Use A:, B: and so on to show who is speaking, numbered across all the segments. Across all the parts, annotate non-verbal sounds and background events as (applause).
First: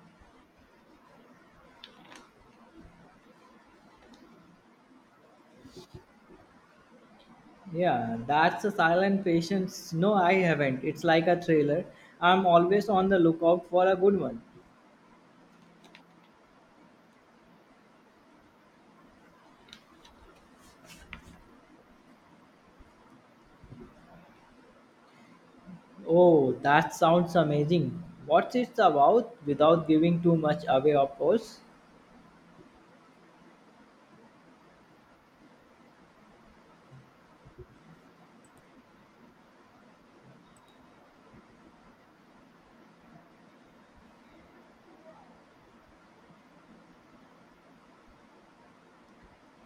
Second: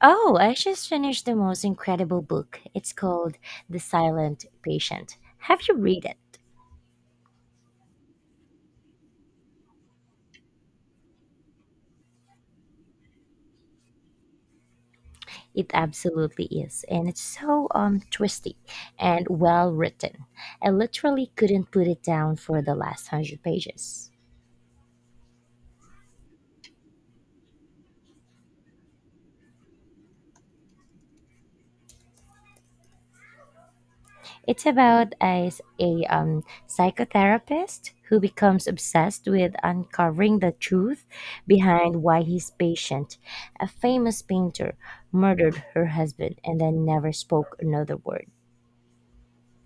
A: Oh, I just finished the most incredible book. It's called The Silent Patient. Have you read it?
B: Yeah, that's a silent patience. No, I haven't. It's like a thriller. I'm always on the lookout for a good one.
A: It absolutely is, and it's so twisty and well written. I literally couldn't put it down for the last 100 pages.
B: Oh, that sounds amazing. What's it about without giving too much away, of course?
A: It's about a psychotherapist who becomes obsessed with uncovering the truth behind why his patient, a famous painter, murdered her husband and then never spoke another word.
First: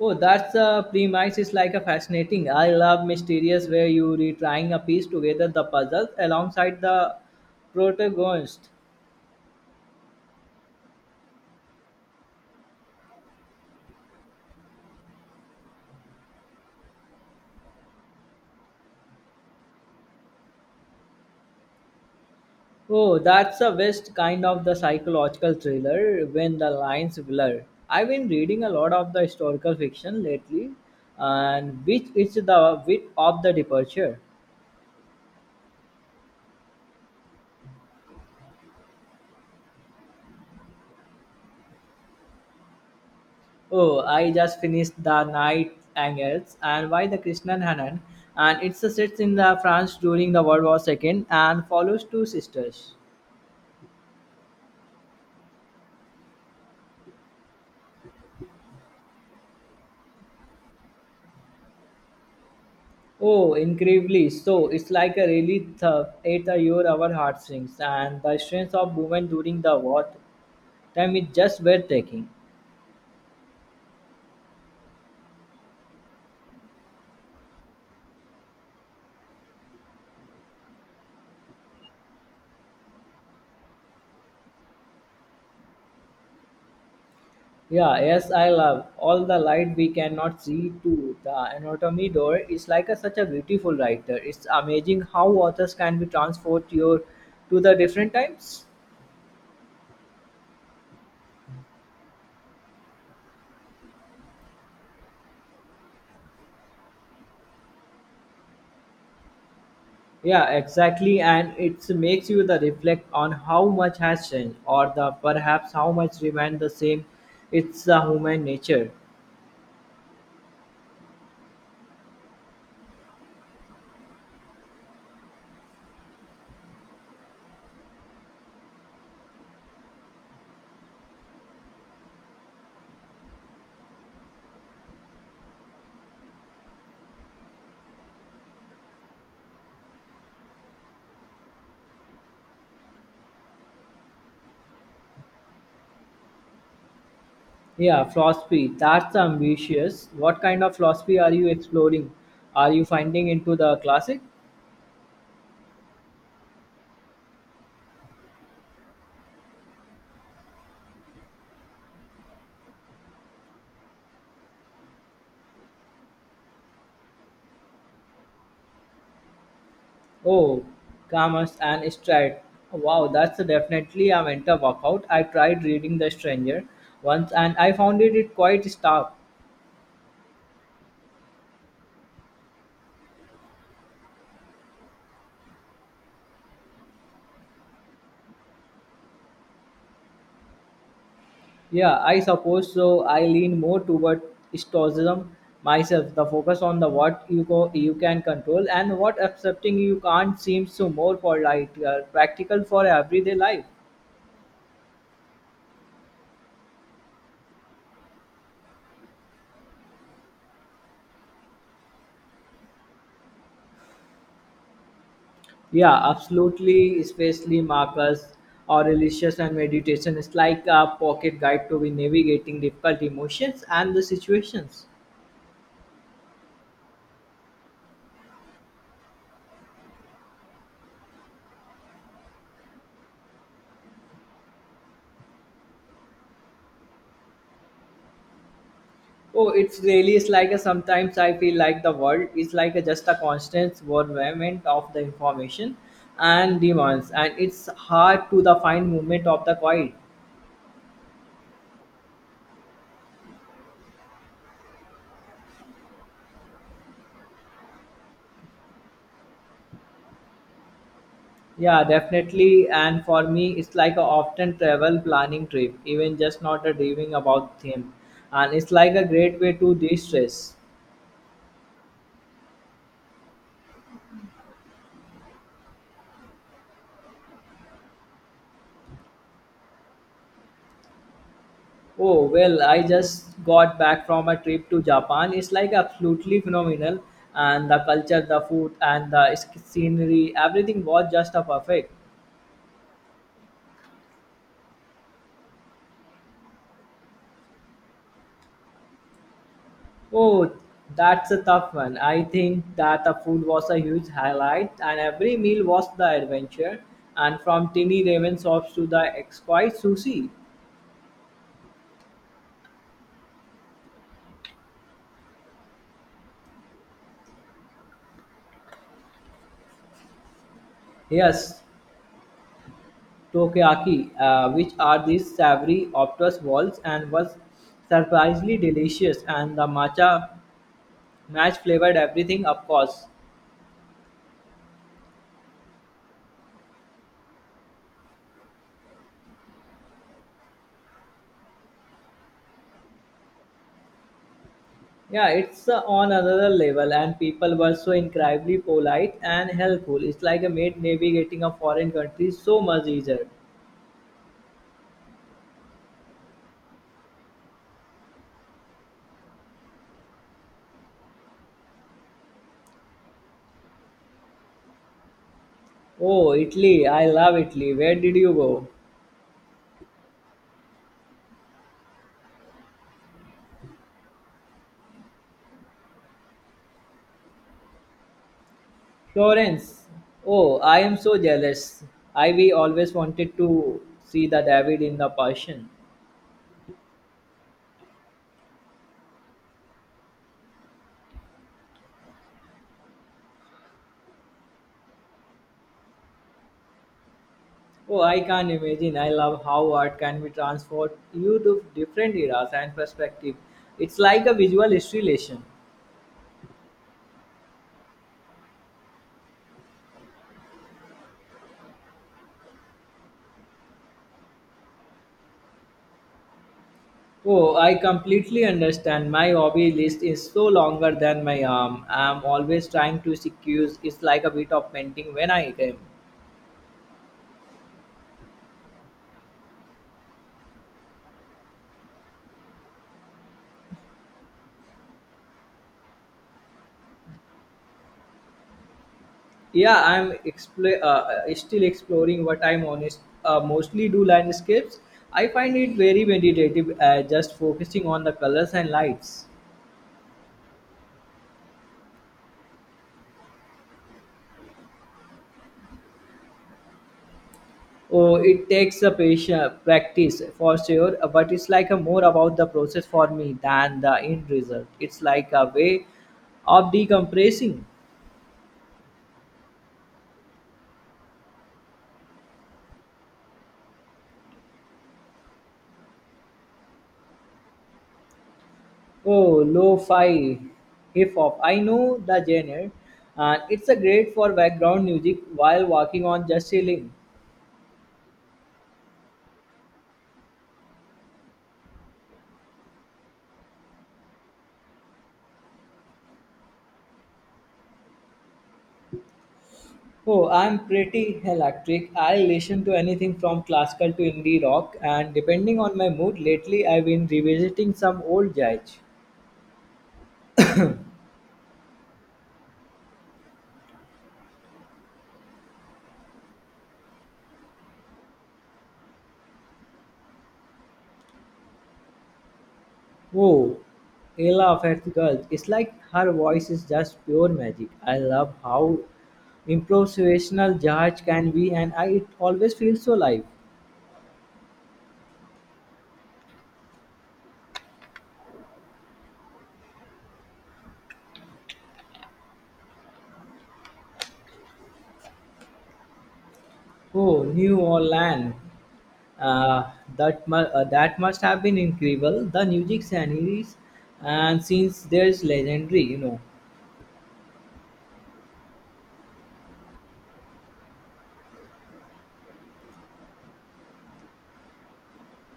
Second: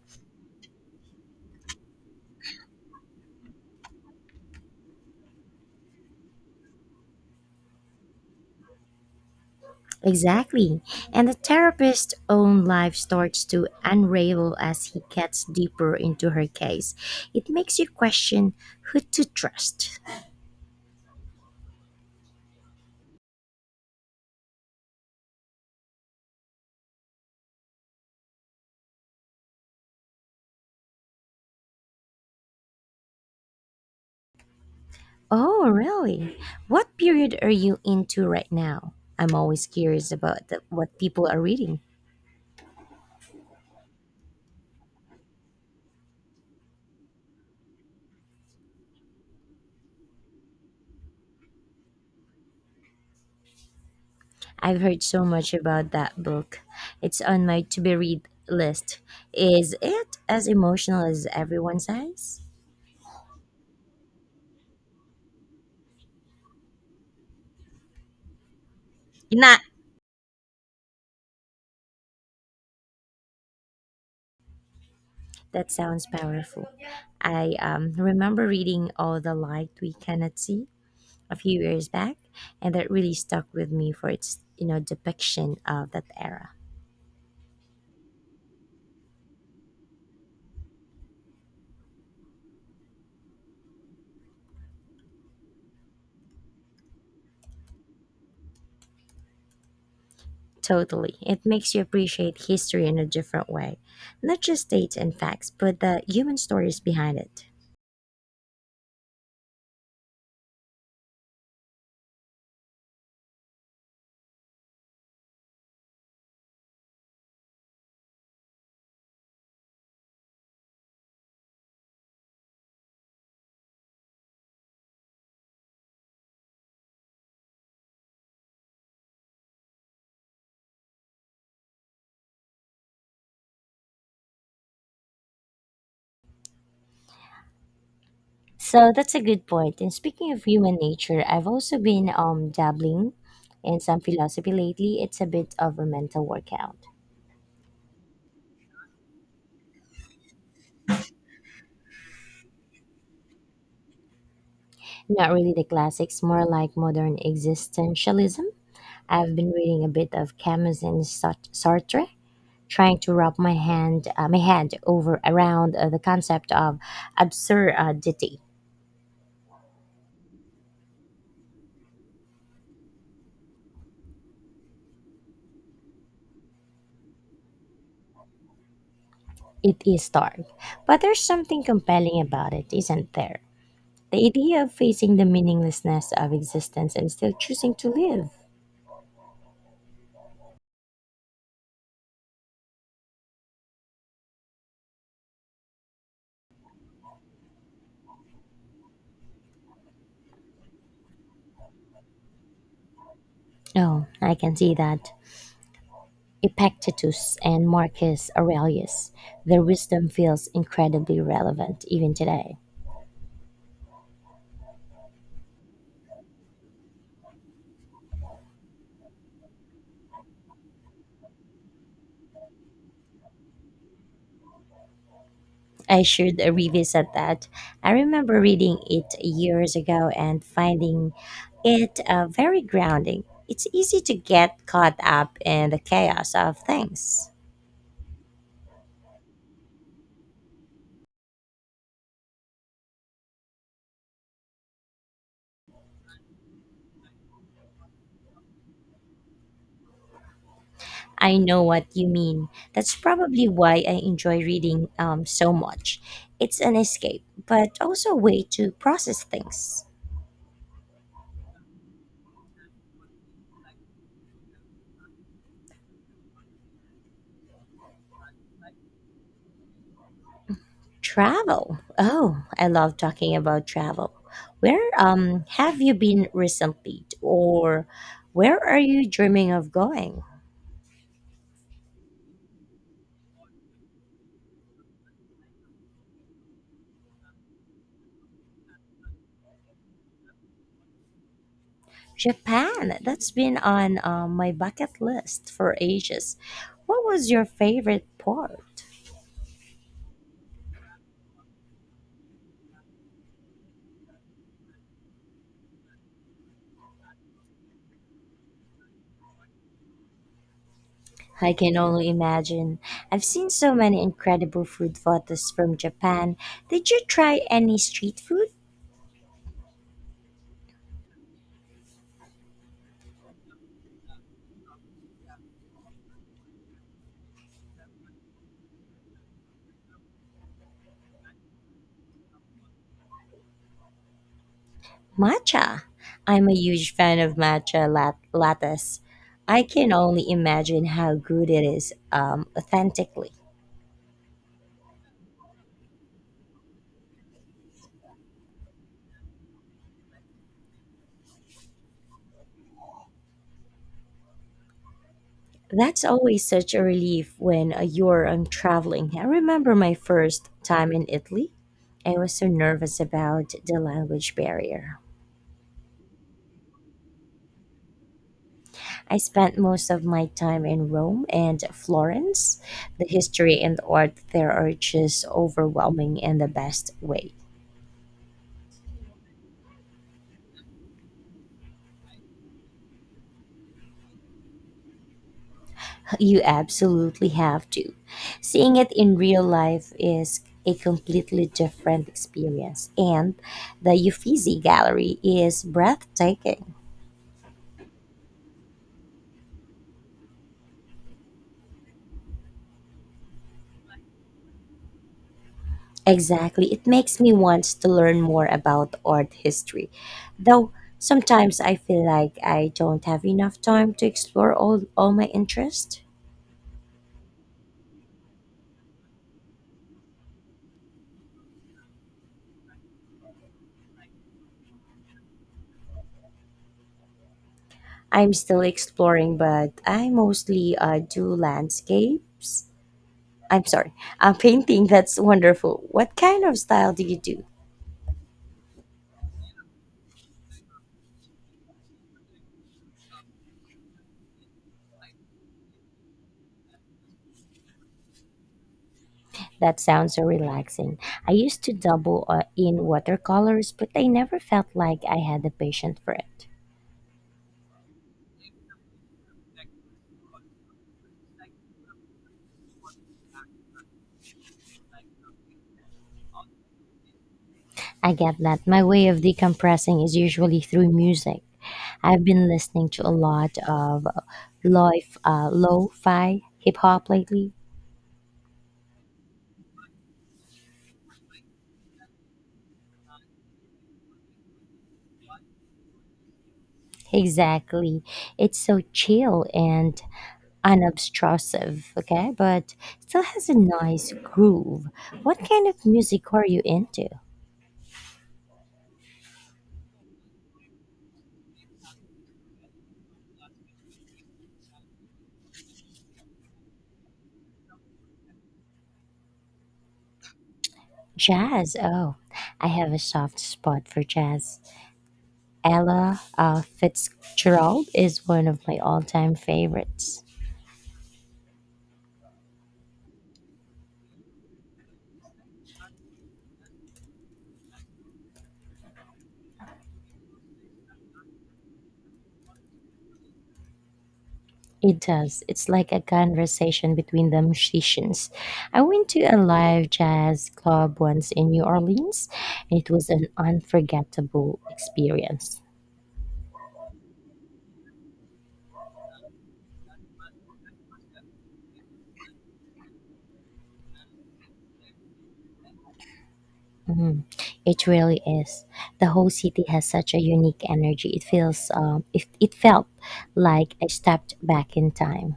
B: Oh, that's a premise is like a fascinating. I love mysterious where you retrying a piece together the puzzle alongside the protagonist.
A: Exactly. And the therapist's own life starts to unravel as he gets deeper into her case. It makes you question who to trust.
B: Oh, that's the best kind of the psychological thriller when the lines blur. I've been reading a lot of the historical fiction lately, and which is the bit of the departure.
A: Oh, really? What period are you into right now? I'm always curious about what people are reading.
B: Oh, I just finished The Night Angels and by the Krishnan Hanan, and it's a sets in the France during the World War II and follows two sisters.
A: I've heard so much about that book. It's on my to be read list. Is it as emotional as everyone says?
B: Oh, incredibly. So it's like a really 8 year our heartstrings and the strength of women
A: Not.
B: during the war time is just breathtaking.
A: That sounds powerful. I remember reading All the Light We Cannot See a few years back, and that really stuck with me for its depiction of that era.
B: Yeah, yes, I love all the light we cannot see too. The anatomy door is like a, such a beautiful writer. It's amazing how authors can be transport your to the different times.
A: Totally. It makes you appreciate history in a different way, not just dates and facts, but the human stories behind it.
B: Yeah, exactly, and it makes you the reflect on how much has changed, or the perhaps how much remained the same. It's the human nature.
A: So that's a good point. And speaking of human nature, I've also been dabbling in some philosophy lately. It's a bit of a mental workout.
B: Yeah, philosophy. That's ambitious. What kind of philosophy are you exploring? Are you finding into the classic?
A: Not really the classics, more like modern existentialism. I've been reading a bit of Camus and Sartre, trying to wrap my head over around the concept of absurdity.
B: Oh, calmers and stride. Wow, that's definitely a mental workout. I tried reading The Stranger once and I found it quite stark.
A: It is dark, but there's something compelling about it, isn't there? The idea of facing the meaninglessness of existence and still choosing to live.
B: Yeah, I suppose so. I lean more toward stoicism myself. The focus on the what you go, you can control and what accepting you can't seems so more polite, practical for everyday life.
A: Oh, I can see that. Epictetus and Marcus Aurelius, their wisdom feels incredibly relevant even today.
B: Yeah, absolutely. Especially Marcus Aurelius and meditation is like a pocket guide to be navigating difficult emotions and the situations.
A: I should revisit that. I remember reading it years ago and finding it very grounding. It's easy to get caught up in the chaos of things.
B: Oh, it's really is like a sometimes I feel like the world is like a, just a constant bombardment of the information and demands, and it's hard to the fine movement of the quiet.
A: I know what you mean. That's probably why I enjoy reading so much. It's an escape, but also a way to process things.
B: Yeah, definitely. And for me, it's like a often travel planning trip, even just not a dreaming about them, and it's like a great way to de-stress.
A: Travel. Oh, I love talking about travel. Where have you been recently, or where are you dreaming of going?
B: Oh, well, I just got back from a trip to Japan. It's like absolutely phenomenal. And the culture, the food, and the scenery, everything was just a perfect.
A: Japan, that's been on my bucket list for ages. What was your favorite port?
B: Oh, that's a tough one. I think that the food was a huge highlight, and every meal was the adventure. And from tiny ramen shops to the exquisite sushi.
A: I can only imagine. I've seen so many incredible food photos from Japan. Did you try any street food?
B: Yes, Tokiaki, which are these savory obtuse balls and was surprisingly delicious and the matcha match flavored everything of course.
A: Matcha. I'm a huge fan of matcha lattes. I can only imagine how good it is authentically.
B: Yeah, it's on another level, and people were so incredibly polite and helpful. It's like a made navigating a foreign country so much easier.
A: That's always such a relief when you're traveling. I remember my first time in Italy. I was so nervous about the language barrier.
B: Oh, Italy, I love Italy. Where did you go?
A: I spent most of my time in Rome and Florence. The history and art there are just overwhelming in the best way.
B: Florence. Oh, I am so jealous. I we always wanted to see the David in the passion.
A: You absolutely have to. Seeing it in real life is a completely different experience, and the Uffizi Gallery is breathtaking.
B: Oh, I can't imagine. I love how art can be transport you to different eras and perspective. It's like a visual history lesson.
A: Exactly. It makes me want to learn more about art history. Though sometimes I feel like I don't have enough time to explore all my interests.
B: Oh, I completely understand. My hobby list is so longer than my arm. I'm always trying to excuse. It's like a bit of painting when I came.
A: I'm still exploring, but I mostly do landscapes. I'm sorry, (laughs) I'm painting. That's wonderful. What kind of style do you do?
B: Yeah, I'm still exploring what I'm honest. Mostly do landscapes. I find it very meditative, just focusing on the colors and lights.
A: That sounds so relaxing. I used to double in watercolors, but I never felt like I had the patience for it.
B: Oh, it takes a patient practice for sure, but it's like a more about the process for me than the end result. It's like a way of decompressing.
A: I get that. My way of decompressing is usually through music. I've been listening to a lot of lo-fi hip hop lately.
B: Oh, lo-fi hip-hop. I know the genre, and it's a great for background music while walking on just chilling.
A: Exactly. It's so chill and unobtrusive, okay? But still has a nice groove. What kind of music are you into?
B: Oh, I'm pretty electric. I listen to anything from classical to indie rock, and depending on my mood, lately I've been revisiting some old jazz.
A: Jazz. Oh, I have a soft spot for jazz. Ella Fitzgerald is one of my all-time favorites.
B: Oh, Ella Fitzgerald. It's like her voice is just pure magic. I love how improvisational jazz can be, and it always feels so live.
A: It does. It's like a conversation between the musicians. I went to a live jazz club once in New Orleans, and it was an unforgettable experience.
B: Oh, New Orleans. uh, that must have been incredible. The music sceneries and scenes there's legendary.
A: It really is. The whole city has such a unique energy. It feels, it felt like I stepped back in time.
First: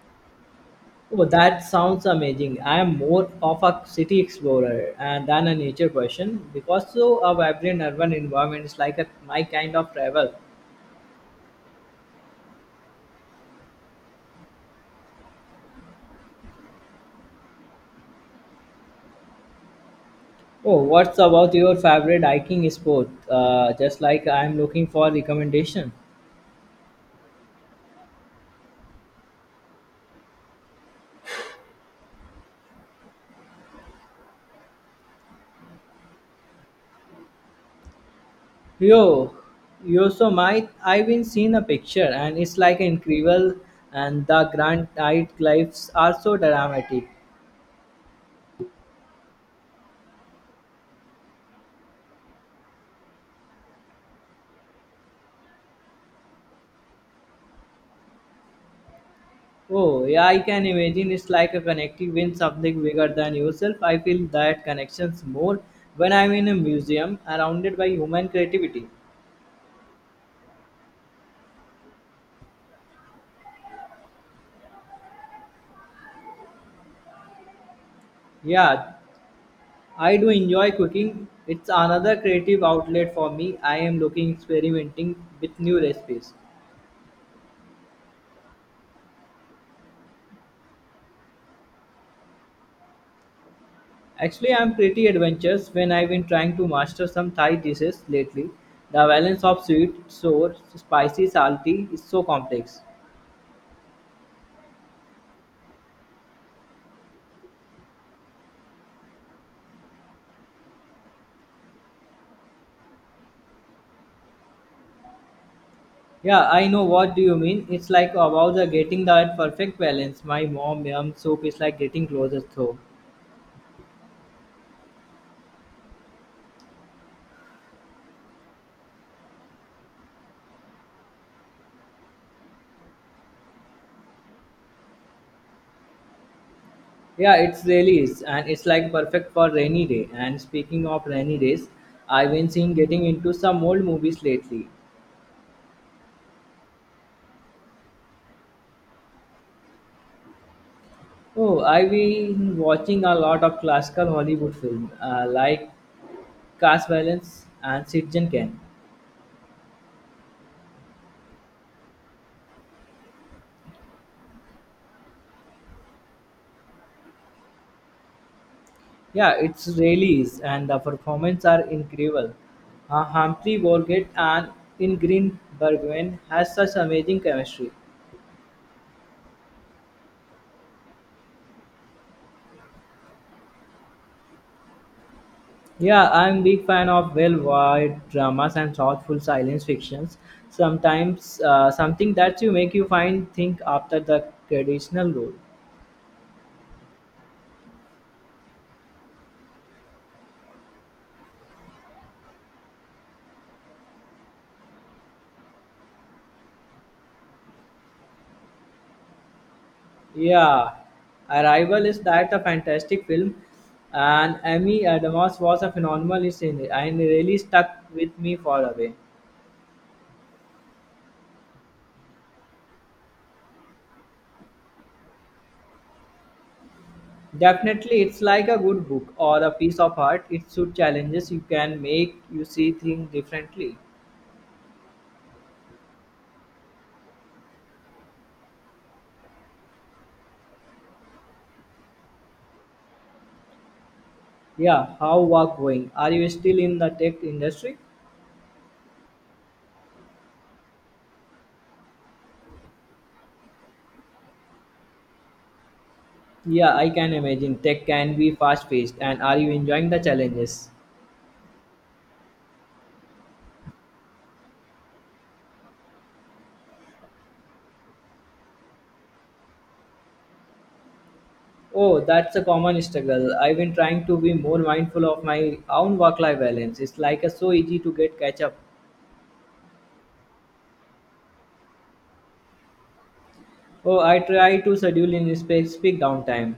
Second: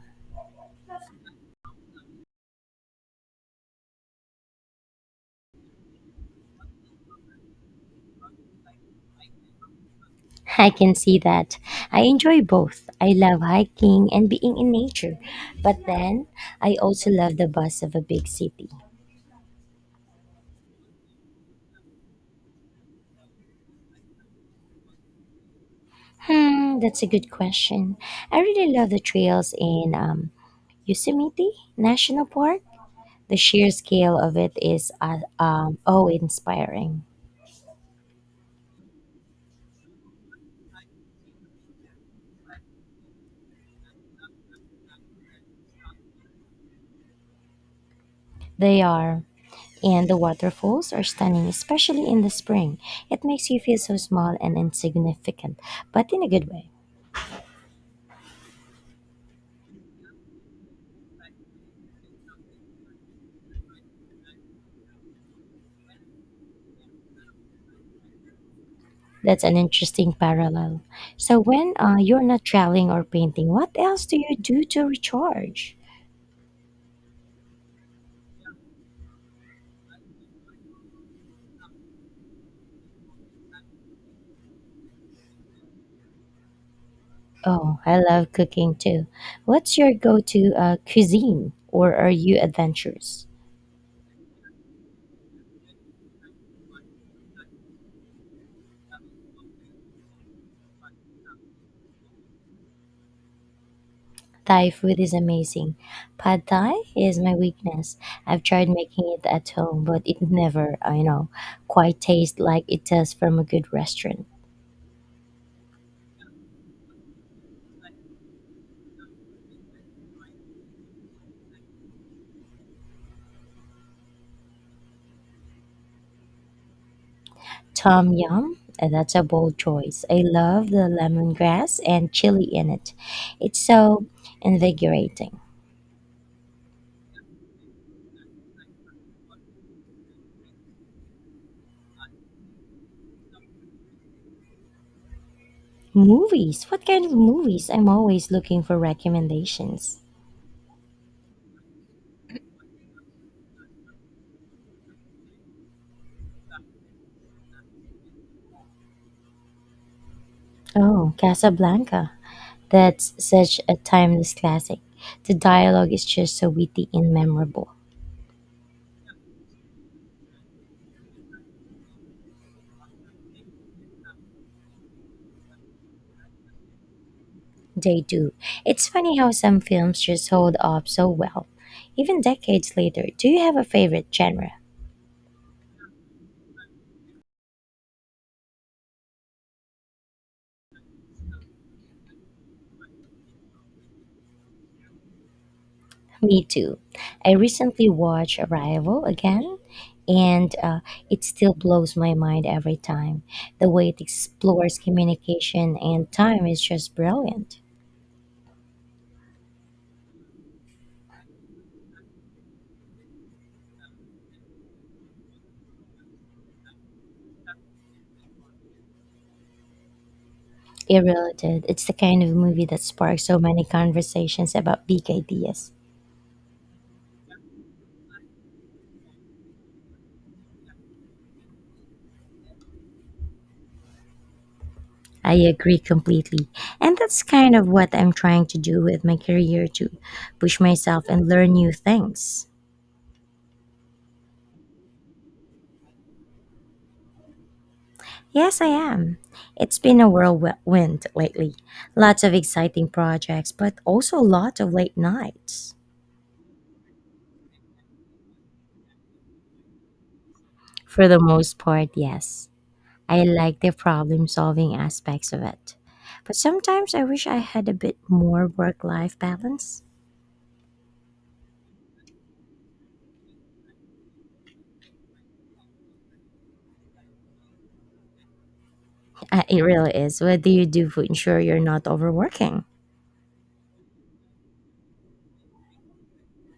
B: Oh, that sounds amazing. I am more of a city explorer and than a nature person because so a vibrant urban environment is like a, my kind of travel.
A: (laughs) I can see that. I enjoy both. I love hiking and being in nature, but then I also love the buzz of a big city.
B: Oh, what's about your favorite hiking sport? Just like I'm looking for recommendation.
A: Hmm, that's a good question. I really love the trails in Yosemite National Park. The sheer scale of it is oh inspiring.
B: Yo, yo, so my I've been seeing a picture and it's like incredible, and the granite cliffs are so dramatic.
A: They are, and the waterfalls are stunning, especially in the spring. It makes you feel so small and insignificant, but in a good way.
B: Oh yeah, I can imagine it's like a connecting with something bigger than yourself. I feel that connections more when I'm in a museum surrounded by human creativity.
A: That's an interesting parallel. So, when you're not traveling or painting, what else do you do to recharge?
B: Yeah, I do enjoy cooking. It's another creative outlet for me. I am looking experimenting with new recipes.
A: Oh, I love cooking too. What's your go to cuisine or are you adventurous?
B: Actually, I'm pretty adventurous when I've been trying to master some Thai dishes lately. The balance of sweet, sour, spicy, salty is so complex.
A: Thai food is amazing. Pad Thai is my weakness. I've tried making it at home, but it never, I know, quite tastes like it does from a good restaurant.
B: Yeah, I know what do you mean. It's like about the getting that perfect balance. My mom yum soup is like getting closer though.
A: Tom Yum, that's a bold choice. I love the lemongrass and chili in it. It's so invigorating.
B: Yeah, it's really is, and it's like perfect for rainy day. And speaking of rainy days, I've been seeing getting into some old movies lately.
A: Movies, what kind of movies? I'm always looking for recommendations.
B: Oh, I've been watching a lot of classical Hollywood film, like caste violence and citizen can.
A: Oh, Casablanca. That's such a timeless classic. The dialogue is just so witty and memorable.
B: Yeah, it's really is, and the performance are incredible. Humphrey Bogart and Ingrid Bergman has such amazing chemistry.
A: They do. It's funny how some films just hold up so well. Even decades later, do you have a favorite genre?
B: Yeah, I'm big fan of well-wide dramas and thoughtful science fictions. Sometimes something that you make you find think after the traditional role.
A: Me too. I recently watched Arrival again, and it still blows my mind every time. The way it explores communication and time is just brilliant.
B: Yeah, Arrival is that a fantastic film, and Amy Adams was a phenomenal in it and really stuck with me for a way.
A: It really did. It's the kind of movie that sparks so many conversations about big ideas.
B: Definitely, it's like a good book or a piece of art. It should challenges you can make you see things differently.
A: I agree completely. And that's kind of what I'm trying to do with my career to push myself and learn new things.
B: Yeah, how work going? Are you still in the tech industry?
A: Yes, I am. It's been a whirlwind lately. Lots of exciting projects, but also a lot of late nights.
B: Yeah, I can imagine tech can be fast paced, and are you enjoying the challenges?
A: For the most part, yes. I like the problem solving aspects of it. But sometimes I wish I had a bit more work life balance.
B: Oh, that's a common struggle. I've been trying to be more mindful of my own work-life balance. It's like a, so easy to get catch up.
A: It really is. What do you do to ensure you're not overworking?
B: Oh, I try to schedule in specific downtime.